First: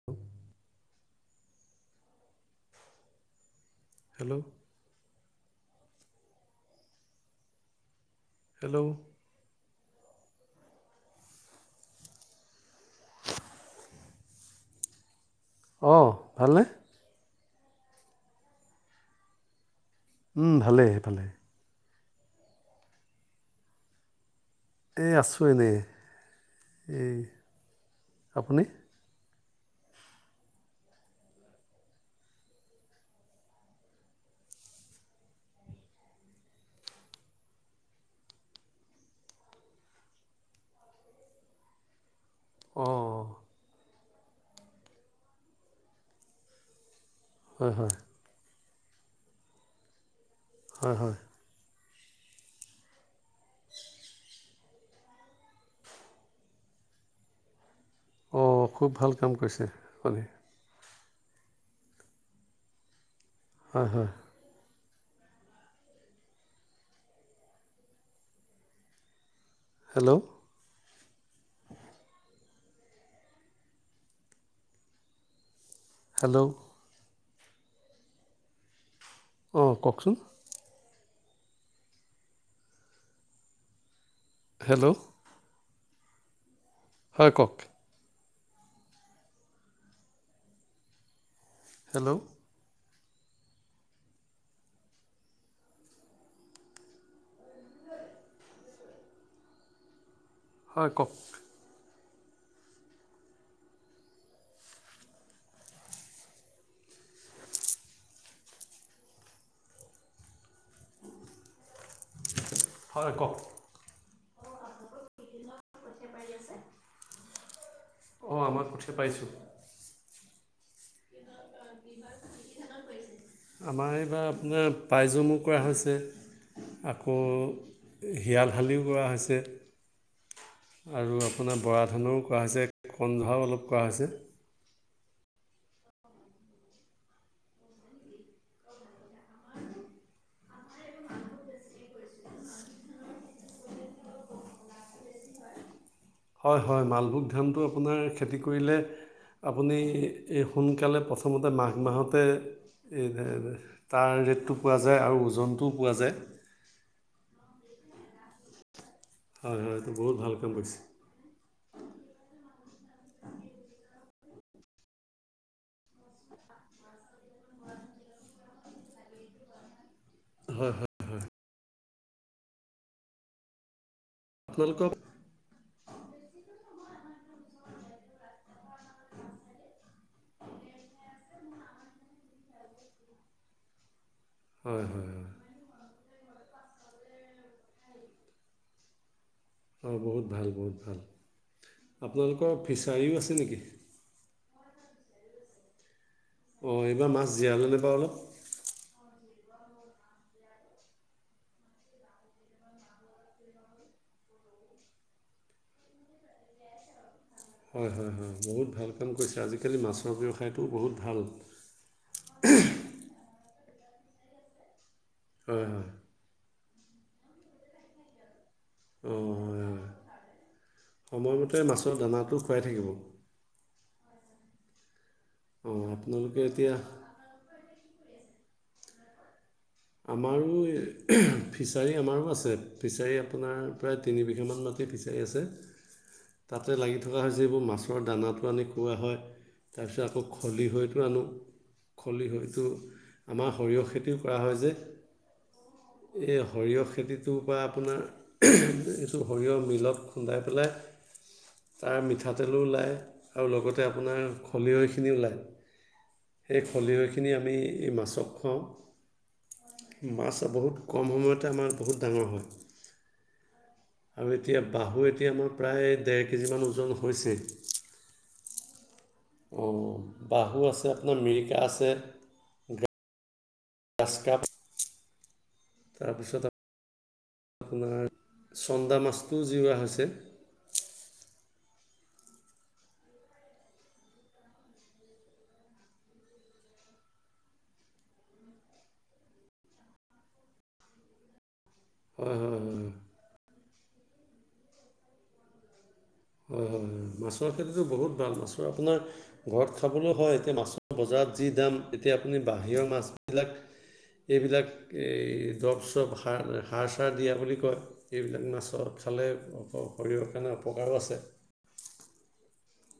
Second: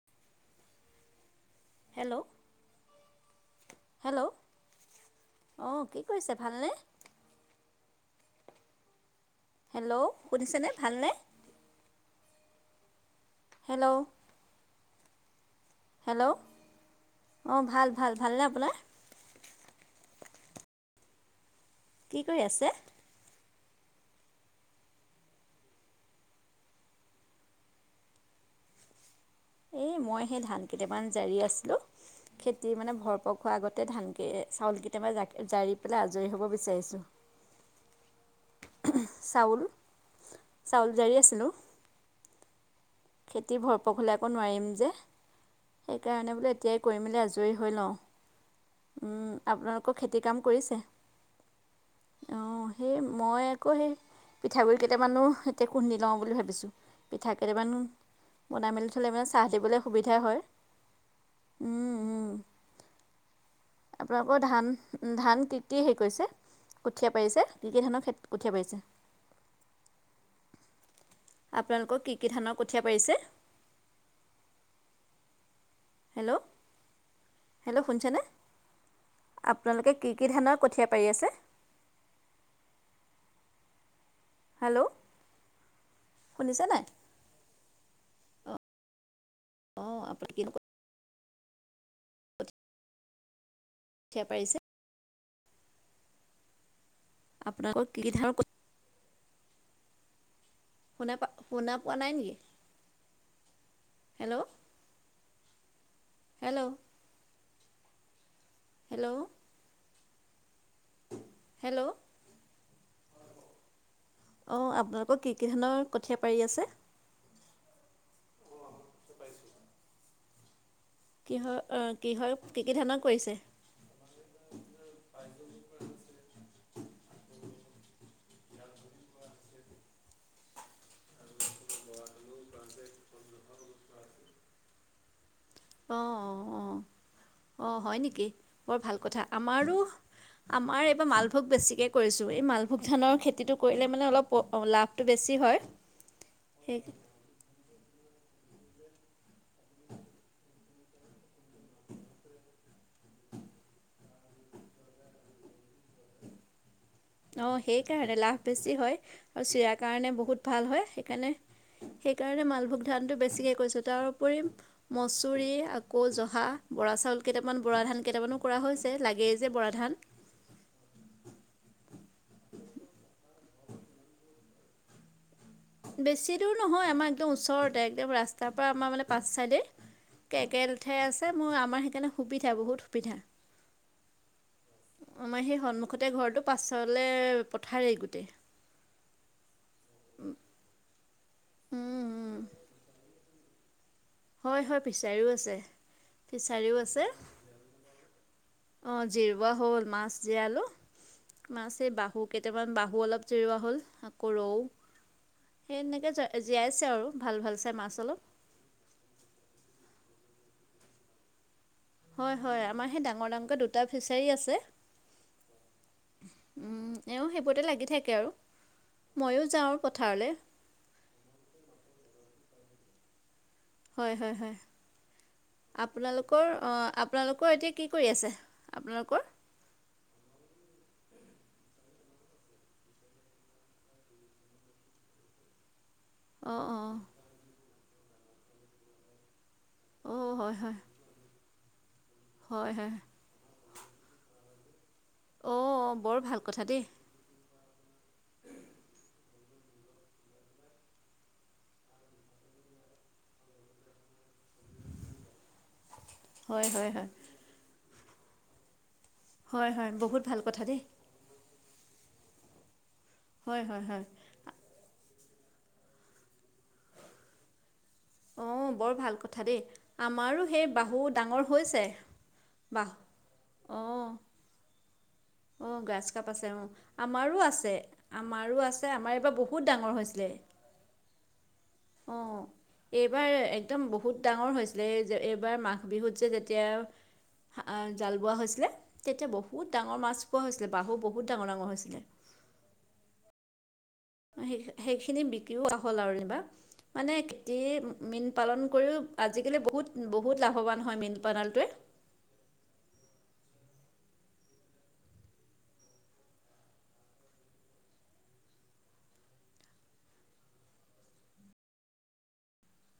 [inaudible] Hello hello. অ কি কৰিছে ভালনে। হেল্ল'। হেল্ল' শুনিছেনে ভালনে। হেল্ল'। অঁ হেল্ল' ভালনে অঁ ভাল ভাল ভালনে আপোনাৰ। উম ভালে ভালে। কি কৰি আছে। এই আছোঁ এনেই এ আপুনি। এই মই সেই ধান কেইটামান জাৰি আছিলোঁ। খেতি মানে ভৰপৰখোৱা আগতে ধানকেই চাউল কেতিয়াবা জ জাৰি পেলাই আজৰি হ'ব বিচাৰিছোঁ। চাউল চাউল জাৰি আছিলো। অঁ। খেতি ভৰপক হ'লে আকৌ নোৱাৰিম যে সেইকাৰণে বোলে এতিয়াই কৰিমেলি আজ। হয় দৈ হয় লওঁ আপোনালোকৰ খেতি কাম কৰিছে। হয় হয় অ সেই মই আকৌ সেই। পিঠাগুড়ি কেইটামানো এতিয়া খুন্দি লওঁ বুলি ভাবিছোঁ পিঠা কেইটামানো। অঁ বনাই মেলি খুব থ'লে ভাল ইমান কাম চাহ কৰিছে দিবলৈ সুবিধা আপুনি হয় উম উম। হয় হয়। [inaudible] ধান ধান কি কি হেৰি কৰিছে কঠীয়া পাৰিছে কি কি ধানৰ খে কঠীয়া পাৰিছে। হেল্ল'। আপোনালোকক কি কি ধানৰ কঠীয়া পাৰিছে। হেল্ল' হেল্ল' শুনিছেনে অঁ আপোনালোকে কি কওকচোন কি ধানৰ। কঠীয়া পাৰি আছে। হেল্ল' শুনিছে নাই। হয় ক। অ [inaudible] হেল্ল'। ঠিয়া পাৰিছে। আপোনালোকৰ কি কি ধানৰ ক। হয় কওক শুনা পা শুনা পোৱা নাই নেকি হেল্ল'। হেল্ল'। হেল্ল'। হেল্ল'। হয় ক'ওক? অ', আপোনালোকৰ কি কি ধানৰ কঠীয়া পাৰি আছে? অ', আমাৰ কঠীয়া পাৰিছোঁ। কিহৰ কিহৰ কি কি ধানৰ কৰিছে? আমাৰ এইবাৰ আপোনাৰ পাইজমো কৰা হৈছে। আকৌ হিয়ালহালিও কৰা হৈছে। [unintelligible] আৰু আপোনাৰ বৰা ধানৰো কৰা, হৈছে কণধাও অলপ কৰা হৈছে। অ', অ', অ', অ', হয় নেকি বৰ ভাল কথা। আমাৰো আমাৰ এইবাৰ মালভোগ বেছিকে কৰিছোঁ, এই মালভোগ ধানৰ খেতিটো কৰিলে মানে অলপ লাভ তো বেছি হয়। হয় সেই হয়, মালভোগ ধানটো আপোনাৰ খেতি কৰিলে আপুনি এই সোনকালে প্ৰথমতে মাঘ মাহতে [unintelligible] তাৰ ৰেটটো পোৱা যায় আৰু ওজনটোও পোৱা যায়। অ', সেইকাৰণে লাভ বেছি হয়, আৰু হয় চিৰা হয় এইটো কাৰণে বহুত কাম ভাল কৰিছে হয় সেইকাৰণে সেইকাৰণে মালভোগ ধানটো বেছিকে কৰিছোঁ, তাৰ উপৰি মচৰি আকৌ জহা, বৰা চাউল কেইটামান বৰা ধান কেইটামানো কৰা হৈছে লাগেই যে বৰা ধান। হয় হয়। আপোনালোকৰ বেছি দূৰ নহয় আমাৰ একদম ওচৰতে একদম ৰাস্তাৰ পৰা আমাৰ মানে পাঁচ চাইডে। কে-কেলেঠাইয়ে আছে মোৰ আমাৰ সেইকাৰণে সুবিধা বহুত সুবিধা। হয়। হয় হয় আমাৰ সেই সন্মুখতে ঘৰটো পাছলে পথাৰেই গোটেই। অ', বহুত ভাল বহুত ভাল। উম, উম। আপোনালোকৰ ফিচাৰীও আছে নেকি? হয় হয় ফিছাৰীও আছে। ফিচাৰীও অ', এইবাৰ মাছ জিয়ালেনে বাৰু অলপ? অ', জিৰুোৱা হ'ল মাছ জিৱালো। মাছ এই বাহু কেইটামান বাহু অলপ জিৰৱোৱা হ'ল আকৌ ৰৌ। সেই এনেকে জ-জীয়াইছে আৰু ভাল ভাল চা হয় হয় হয়, বহুত ভাল কাম কৰিছা আজিকালি মাছৰ ব্যৱসায়টোও বহুত ভাল। হয় হয়, আমাৰ সেই ডাঙৰ ডাংটো দুটা ফিচাৰী আছে। হয় হয়। উম, এওঁ সেইবোৰতে লাগি থাকে আৰু অঁ ময়ো হয় যাওঁ আৰু হয় পথাৰলে। সময়মতে মাছৰ দানাটো খুৱাই থাকিব। হয় হয় হয়। অঁ আপোনালোকে আপোনালোকৰ অ', এতিয়া আপ আপোনালোকৰ এতিয়া কি কৰি আছে আপোনালোকৰ? আমাৰো [inaudible] ফিছাৰী আমাৰো আছে ফিছাৰী আপোনাৰ প্ৰায় তিনি বিঘামান মান মাট তে ফিচাৰী আছে। [unintelligible] তাতে অঁ লাগি থকা হৈছে এইবোৰ মাছৰ দানাটো আনি খুওৱা হয় তাৰপিছত আকৌ অঁ হয় হয় খলিহৈ সেইটো আনো, খলিহৈটো। হয় হয় আমাৰ সৰিয়হ খেতিও কৰা হয় যে। অ'। এই সৰিয়হ খেতিত সেইটোৰ পৰা আপোনাৰ এইটো সৰিয়হ মিলত খুন্দাই পেলাই তাৰ মিঠাতেলো ওলায়, আৰু লগতে আপোনাৰ খলহৈখিনিও ওলায়। [unintelligible] সেই হয় খলহৈখিনি আমি এই মাছক খুৱাওঁ। হয় হয় বহুত ভাল মাছ কথা বহুত দেই কম সময়তে আমাৰ বহুত ডাঙৰ হয়। হয় হয় হয়। আৰু এতিয়া বাহু এতিয়া আমাৰ প্ৰায় ডেৰ কেজিমান ওজন হৈছে। অ বৰ ভাল কথা দেই অঁ আমাৰো সেই আছে বাহু আপোনাৰ ডাঙৰ মিৰিকা হৈছে আছে বাহু। ঘাচ কাপ। অ গছ কাপা তাৰপিছত আছে অ। আমাৰো আছে আপোনাৰ আমাৰো আছে চন্দা আমাৰ মাছটো এইবাৰ বহুত জিওৱা ডাঙৰ হৈছে হৈছিলে। অঁহ। এইবাৰ একদম বহুত ডাঙৰ হৈছিলে এই যে এইবাৰ মাঘ বিহুত যে যেতিয়া- জাল বোৱা হৈছিলে তেতিয়া বহুত ডাঙৰ মাছ পোৱা হৈছিলে বাহু বহুত ডাঙৰ ডাঙৰ হৈছিলে। অ হয় হয়। সেই সেইখিনি বিক্ৰীওৱা হ'ল আৰু। হয় হয় হয় মানে মাছৰ খেতি খেতিতো বহুত মীন ভাল পালন মাছৰ কৰিও আপোনাৰ আজিকালি ঘৰত বহুত খাবলৈ বহুত হয় এতিয়া লাভৱান হয় মাছ- মীন বজাৰত যি পালনটোৱে দাম এতিয়া আপুনি বাহিৰৰ মাছবিলাক- এইবিলাক এই দ্ৰব চাপ সাৰ সাৰ চাৰ দিয়া বুলি কয়। এইবিলাক মাছৰ খালে শৰীৰৰ কাৰণে অপকাৰো আছে।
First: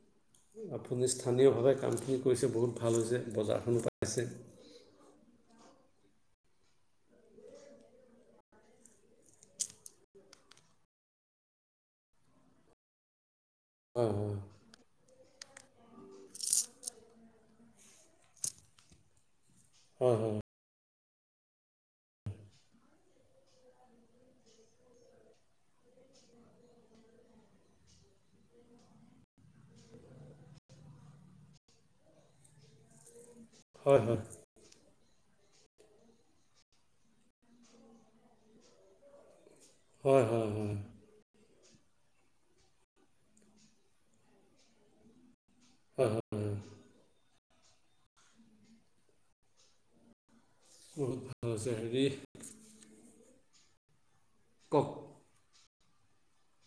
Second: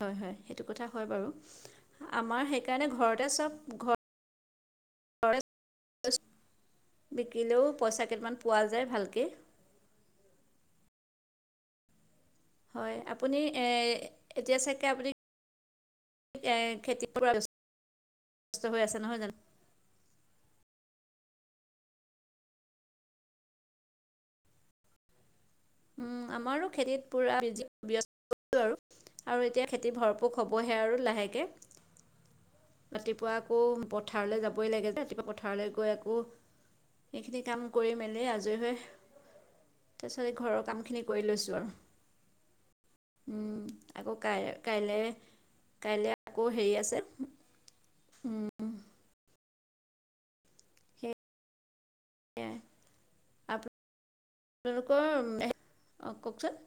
হয় হয় সেইটো কথা আপুনি হয় বাৰু, স্থানীয়ভাৱে কামখিনি আমাৰ কৰিছে বহুত সেইকাৰণে ভাল হৈছে ঘৰতে চব বজাৰখনো ঘৰ- পাইছে বিকিলেও পইচা কেইটামান পোৱা যায় ভালকে। হয় আপুনি হয় এতিয়া চাগে আপুনি- খেতিয়ৰ পৰা ব্যৱস্থা হৈ আছে নহয় জানো। হয় হয় হয়। উম আমাৰো খেতিত পুৰা ব্যৱস্থা আৰু। আৰু এতিয়া খেতি ভৰপক হ'বহে আৰু লাহেকে। ৰাতিপুৱা আকৌ হয় হয় পথাৰলৈ যাবই লাগে ৰাতিপুৱা পথাৰলৈ গৈ আকৌ- সেইখিনি কাম কৰি মেলি আজৰি হৈ, হয় হয় তাৰপিছক হয় হয় ঘৰৰ- খিনি হয় কৰি লৈছো আৰু, উম আকৌ কাই কাইলৈ- কাইলে হয় আকৌ হেৰি আছে, উম। বহুত ভাল হৈছে হেৰি। তাকে কওক আপোনালোকৰ, অঁহ কওকচোন?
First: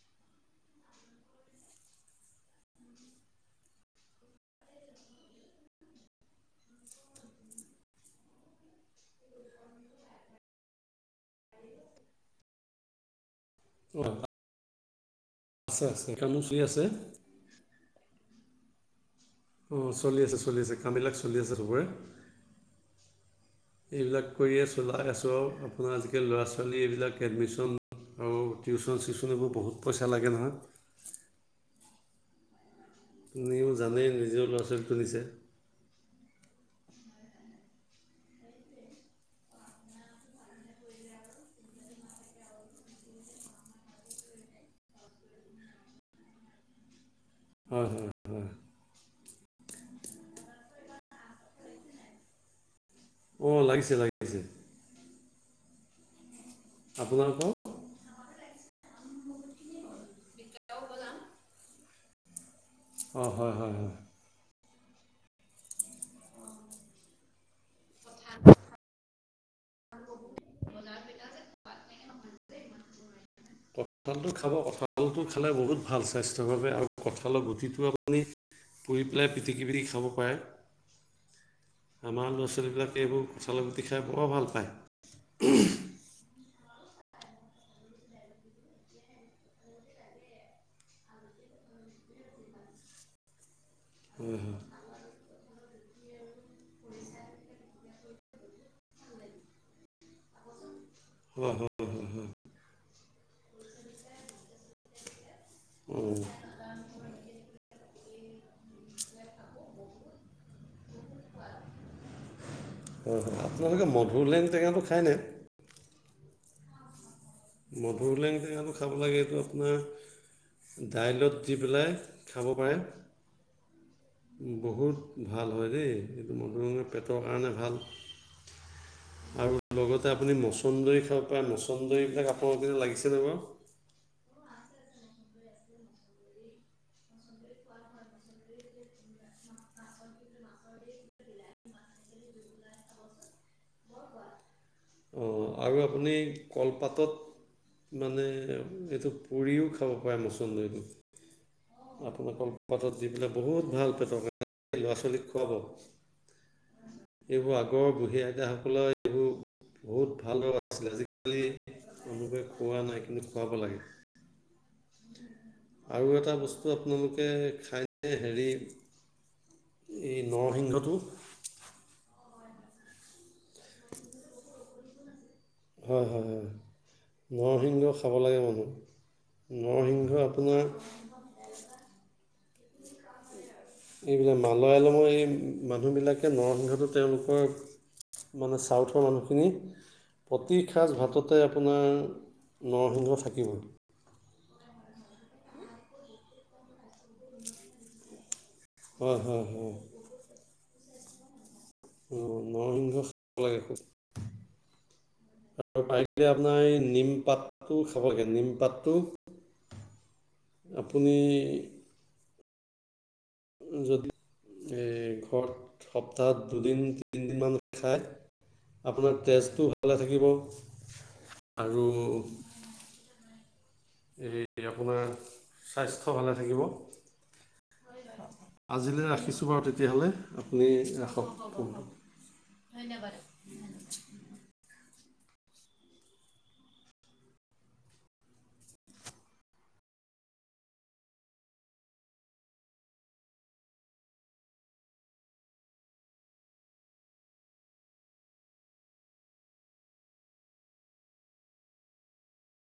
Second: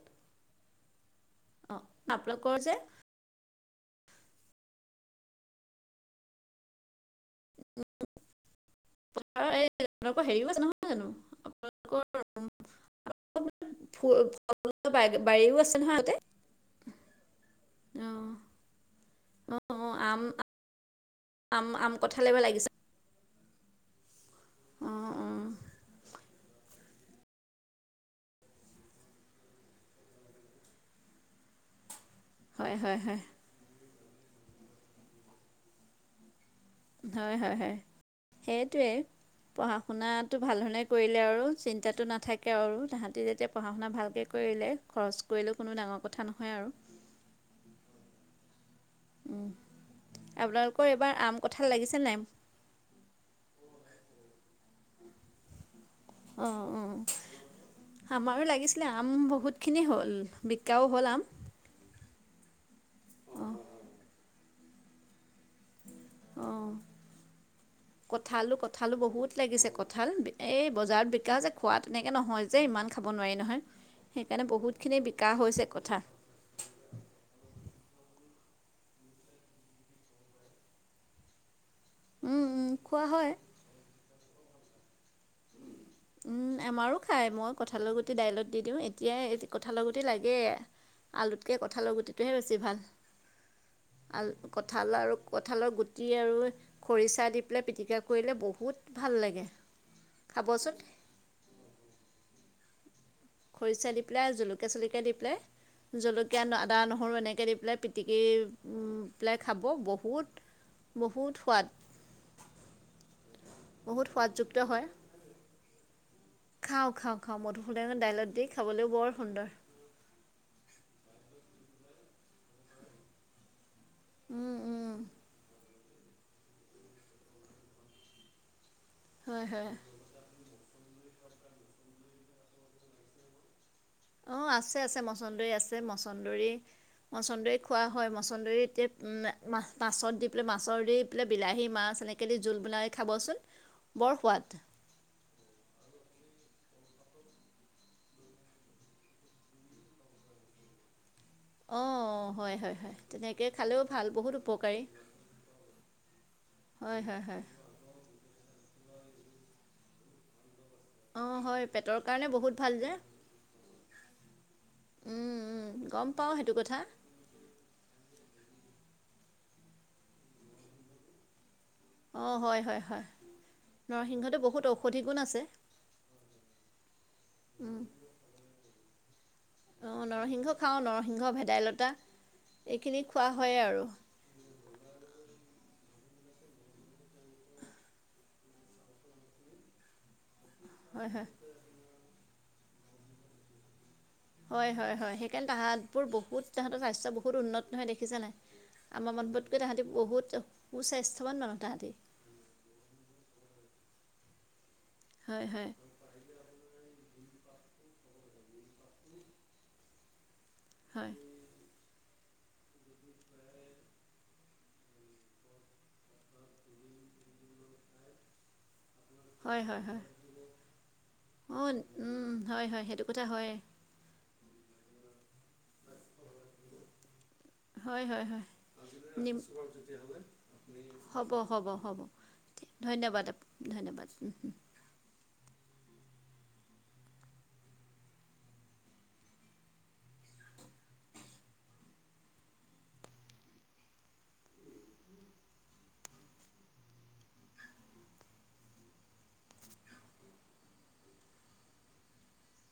অ আপোনালোকৰ যে- উম। পথাৰ এই আপোনালোকৰ হেৰি আছে নহয় জানো, অঁ আপোনালোকৰ- [unintelligible] বাৰীও আছে নহয়, কামো চলি আছে অহ। অঁহ চলি আছে চলি আছে কামবিলাক চলি আছে আম চবৰে, আম কঁঠাল এইবাৰ লাগিছে এইবিলাক- কৰিয়ে চলাই অঁ আছোঁ অঁ আৰু আপোনাৰ আজিকালি ল'ৰা ছোৱালী এইবিলাক- এডমিশ্যন আৰু টিউচন চিউচন এইবোৰ বহুত পইচা লাগে নহয়। হয় হয় হয়। নিজেও জানেই নিজৰ ল'ৰা ছোৱালী তুলিছে। হয় হয় হয়, সেইটোৱে। পঢ়া শুনাটো ভাল ধৰণে কৰিলে আৰু চিন্তাটো নাথাকে আৰু তাহাঁতি যেতিয়া পঢ়া শুনা ভালকে - কৰিলে খৰচ কৰিলেও কোনো ডাঙৰ কথা নহয় আৰু। হয় হয়। হয়। আপোনালোকৰ এইবাৰ আম কঁঠাল লাগিছে নাই? অ' লাগিছে লাগি অ', অ'। আপোনালোকৰ আমাৰো লাগিছিলে, আম বহুতখিনি হ'ল বিকাও হ'ল আম। অ' হয় অঁ হয় হয়। অ'। কঁঠালো-কঁঠালো বহুত লাগিছে কঁঠাল এই বজাৰত বিকা যে খোৱাত তেনেকৈ নহয় যে ইমান খাব নোৱাৰি নহয়, কঁঠালটো সেইকাৰণে বহুতখিনি বিকা হৈছে কথা স্বাস্থ্যভাৱে আৰু কঁঠালৰ গুটিটো আপুনি পুৰি পেলাই পিটিকি পিটি খাব পাৰে। [inaudible] আমাৰ উম, ল'ৰা উম, ছোৱালীবিলাকে খোৱা এইবোৰ হয় কঁঠাল গুটি খাই বৰ ভাল পায়। [unintelligible] উম আমাৰো খায়, মই কঁঠালৰ গুটি দাইলত দি দিওঁ এতিয়াই কঁঠালৰ গুটি লাগেয়ে। আলুত কে কঁঠালৰ গুতিটোহে বেছি ভাল আল কঠ কঁঠাল আৰু কঁঠালৰ গুটি আৰু খৰিচা দি পেলাই পিটিকা কৰিলে বহুত ভাল লাগে। খাবচোন। হয় হয়। খৰিচা দি পেলাই, জলকীয়া চলকীয়া দি পেলাই, অঁ জলকীয়া আদা নহৰু এনেকৈ দি পেলাই। পিটিকি পেলাই খাব বহুত বহুত সোৱাদ। হয় হয় আপোনালোকে বহুত মধুৰ লেং সোৱাদযুক্ত টেঙাটো খায়নে? খাও খাও। মধুুৰ লেং টেঙাতটো খাব লাগে এইটো সুন্দৰ আপোনাৰ দাইলত দি পেলাই খাব পাৰে। উম উম বহুত ভাল হয় দেই। সেইটো মধুুৰ লেং পেটৰ কাৰণে ভাল। হয় হয়। তাতে আপুনি মচন্দৰী খাব পাৰে মচন্দৰীবিলাক আপোনালোকনে লাগিছেনে বাৰু? অ' আছে আছে মছন্দৰী আছে মচন্দৰী মছন্দৰী খোৱা হয় মছন্দৰী এতিয়া মাছ মাছত দি পেলাই মাছৰ দি পেলাই বিলাহী মাছ এনেকৈ জোল বনাই খাবচোন বৰ সোৱাদ। অ' আৰু আপুনি কলপাতত মানে এইটো পুৰিও খাব পাৰে মচন্দৰীটো। অ' আপোনাৰ হয় হয় কলপাতত হয় দি পেলাই তেনেকে বহুত খালেও ভাল পেটৰ বহুত কাৰণে উপকাৰী। ল'ৰা ছোৱালীক খুৱাব হয় হয়। হয় এইবোৰ আগৰ বুঢ়ী আইতাসকলৰ এইবোৰ বহুত ভালদৰে ছিল অঁ আজিকালি হয় পেটৰ কাৰণে অনুকে বহুত ভাল খোৱা যে নাই কিন্তু খুৱাব লাগে। উম, উম, গম আৰু পাওঁ এটা সেইটো বস্তু কথা আপোনালোকে খাই নে হেৰি এই নৰসিংহটো। অ' হয় হয় হয়, নৰসিংহটো বহুত ঔষধি গুণ আছে। হয় হয় হয় নৰসিংহ খাব লাগে মানুহ। অ', নৰসিংহ খাওঁ নৰসিংহ ভেদাইলতা এইখিনি খোৱা হয়েই আৰু। এইবিলাক মালয়লমৰ এই মানুহবিলাকে নৰসিংহটো তেওঁলোকৰ মানে চাউথৰ মানুহখিনিৰ প্ৰতি সাঁচ হয় হয় ভাততে আপোনাৰ নৰসিংহ থাকিব। হয় হয় হয় সেইকাৰণে তাহাঁত বোৰ বহুত তাহাঁতৰ স্বাস্থ্য বহুত উন্নত হয় দেখিছা নাই। আমাৰ হয় হয় মানুহবোৰতকৈ হয় তাহাঁতি বহুত সুস্বাস্থ্যৱান মানুহ তাহাঁতি। অ নৰসিংহ লাগে আৰু। হয় হয় আপোনাৰ নিমপাতটো খাবগে নিমপাতটো হয় আপুনি যদি এই ঘৰত সপ্তাহত দুদিন তিনিদিনমান খায়। আপোনাৰ হয় টেজটো হয় ভালে হয় থাকিব অঁ আৰু। উম, হয় হয় সেইটো। টো হয়। এই আপোনাৰ স্বাস্থ্য ভালে থাকিব। হয় হয় হয় আজিলৈ নিম ৰাখিছোঁ বাৰু তেতিয়াহ'লে আপুনি ৰাখক হ'ব হ'ব ফোন। হ'ব। ধন্যবাদ ধন্যবাদ।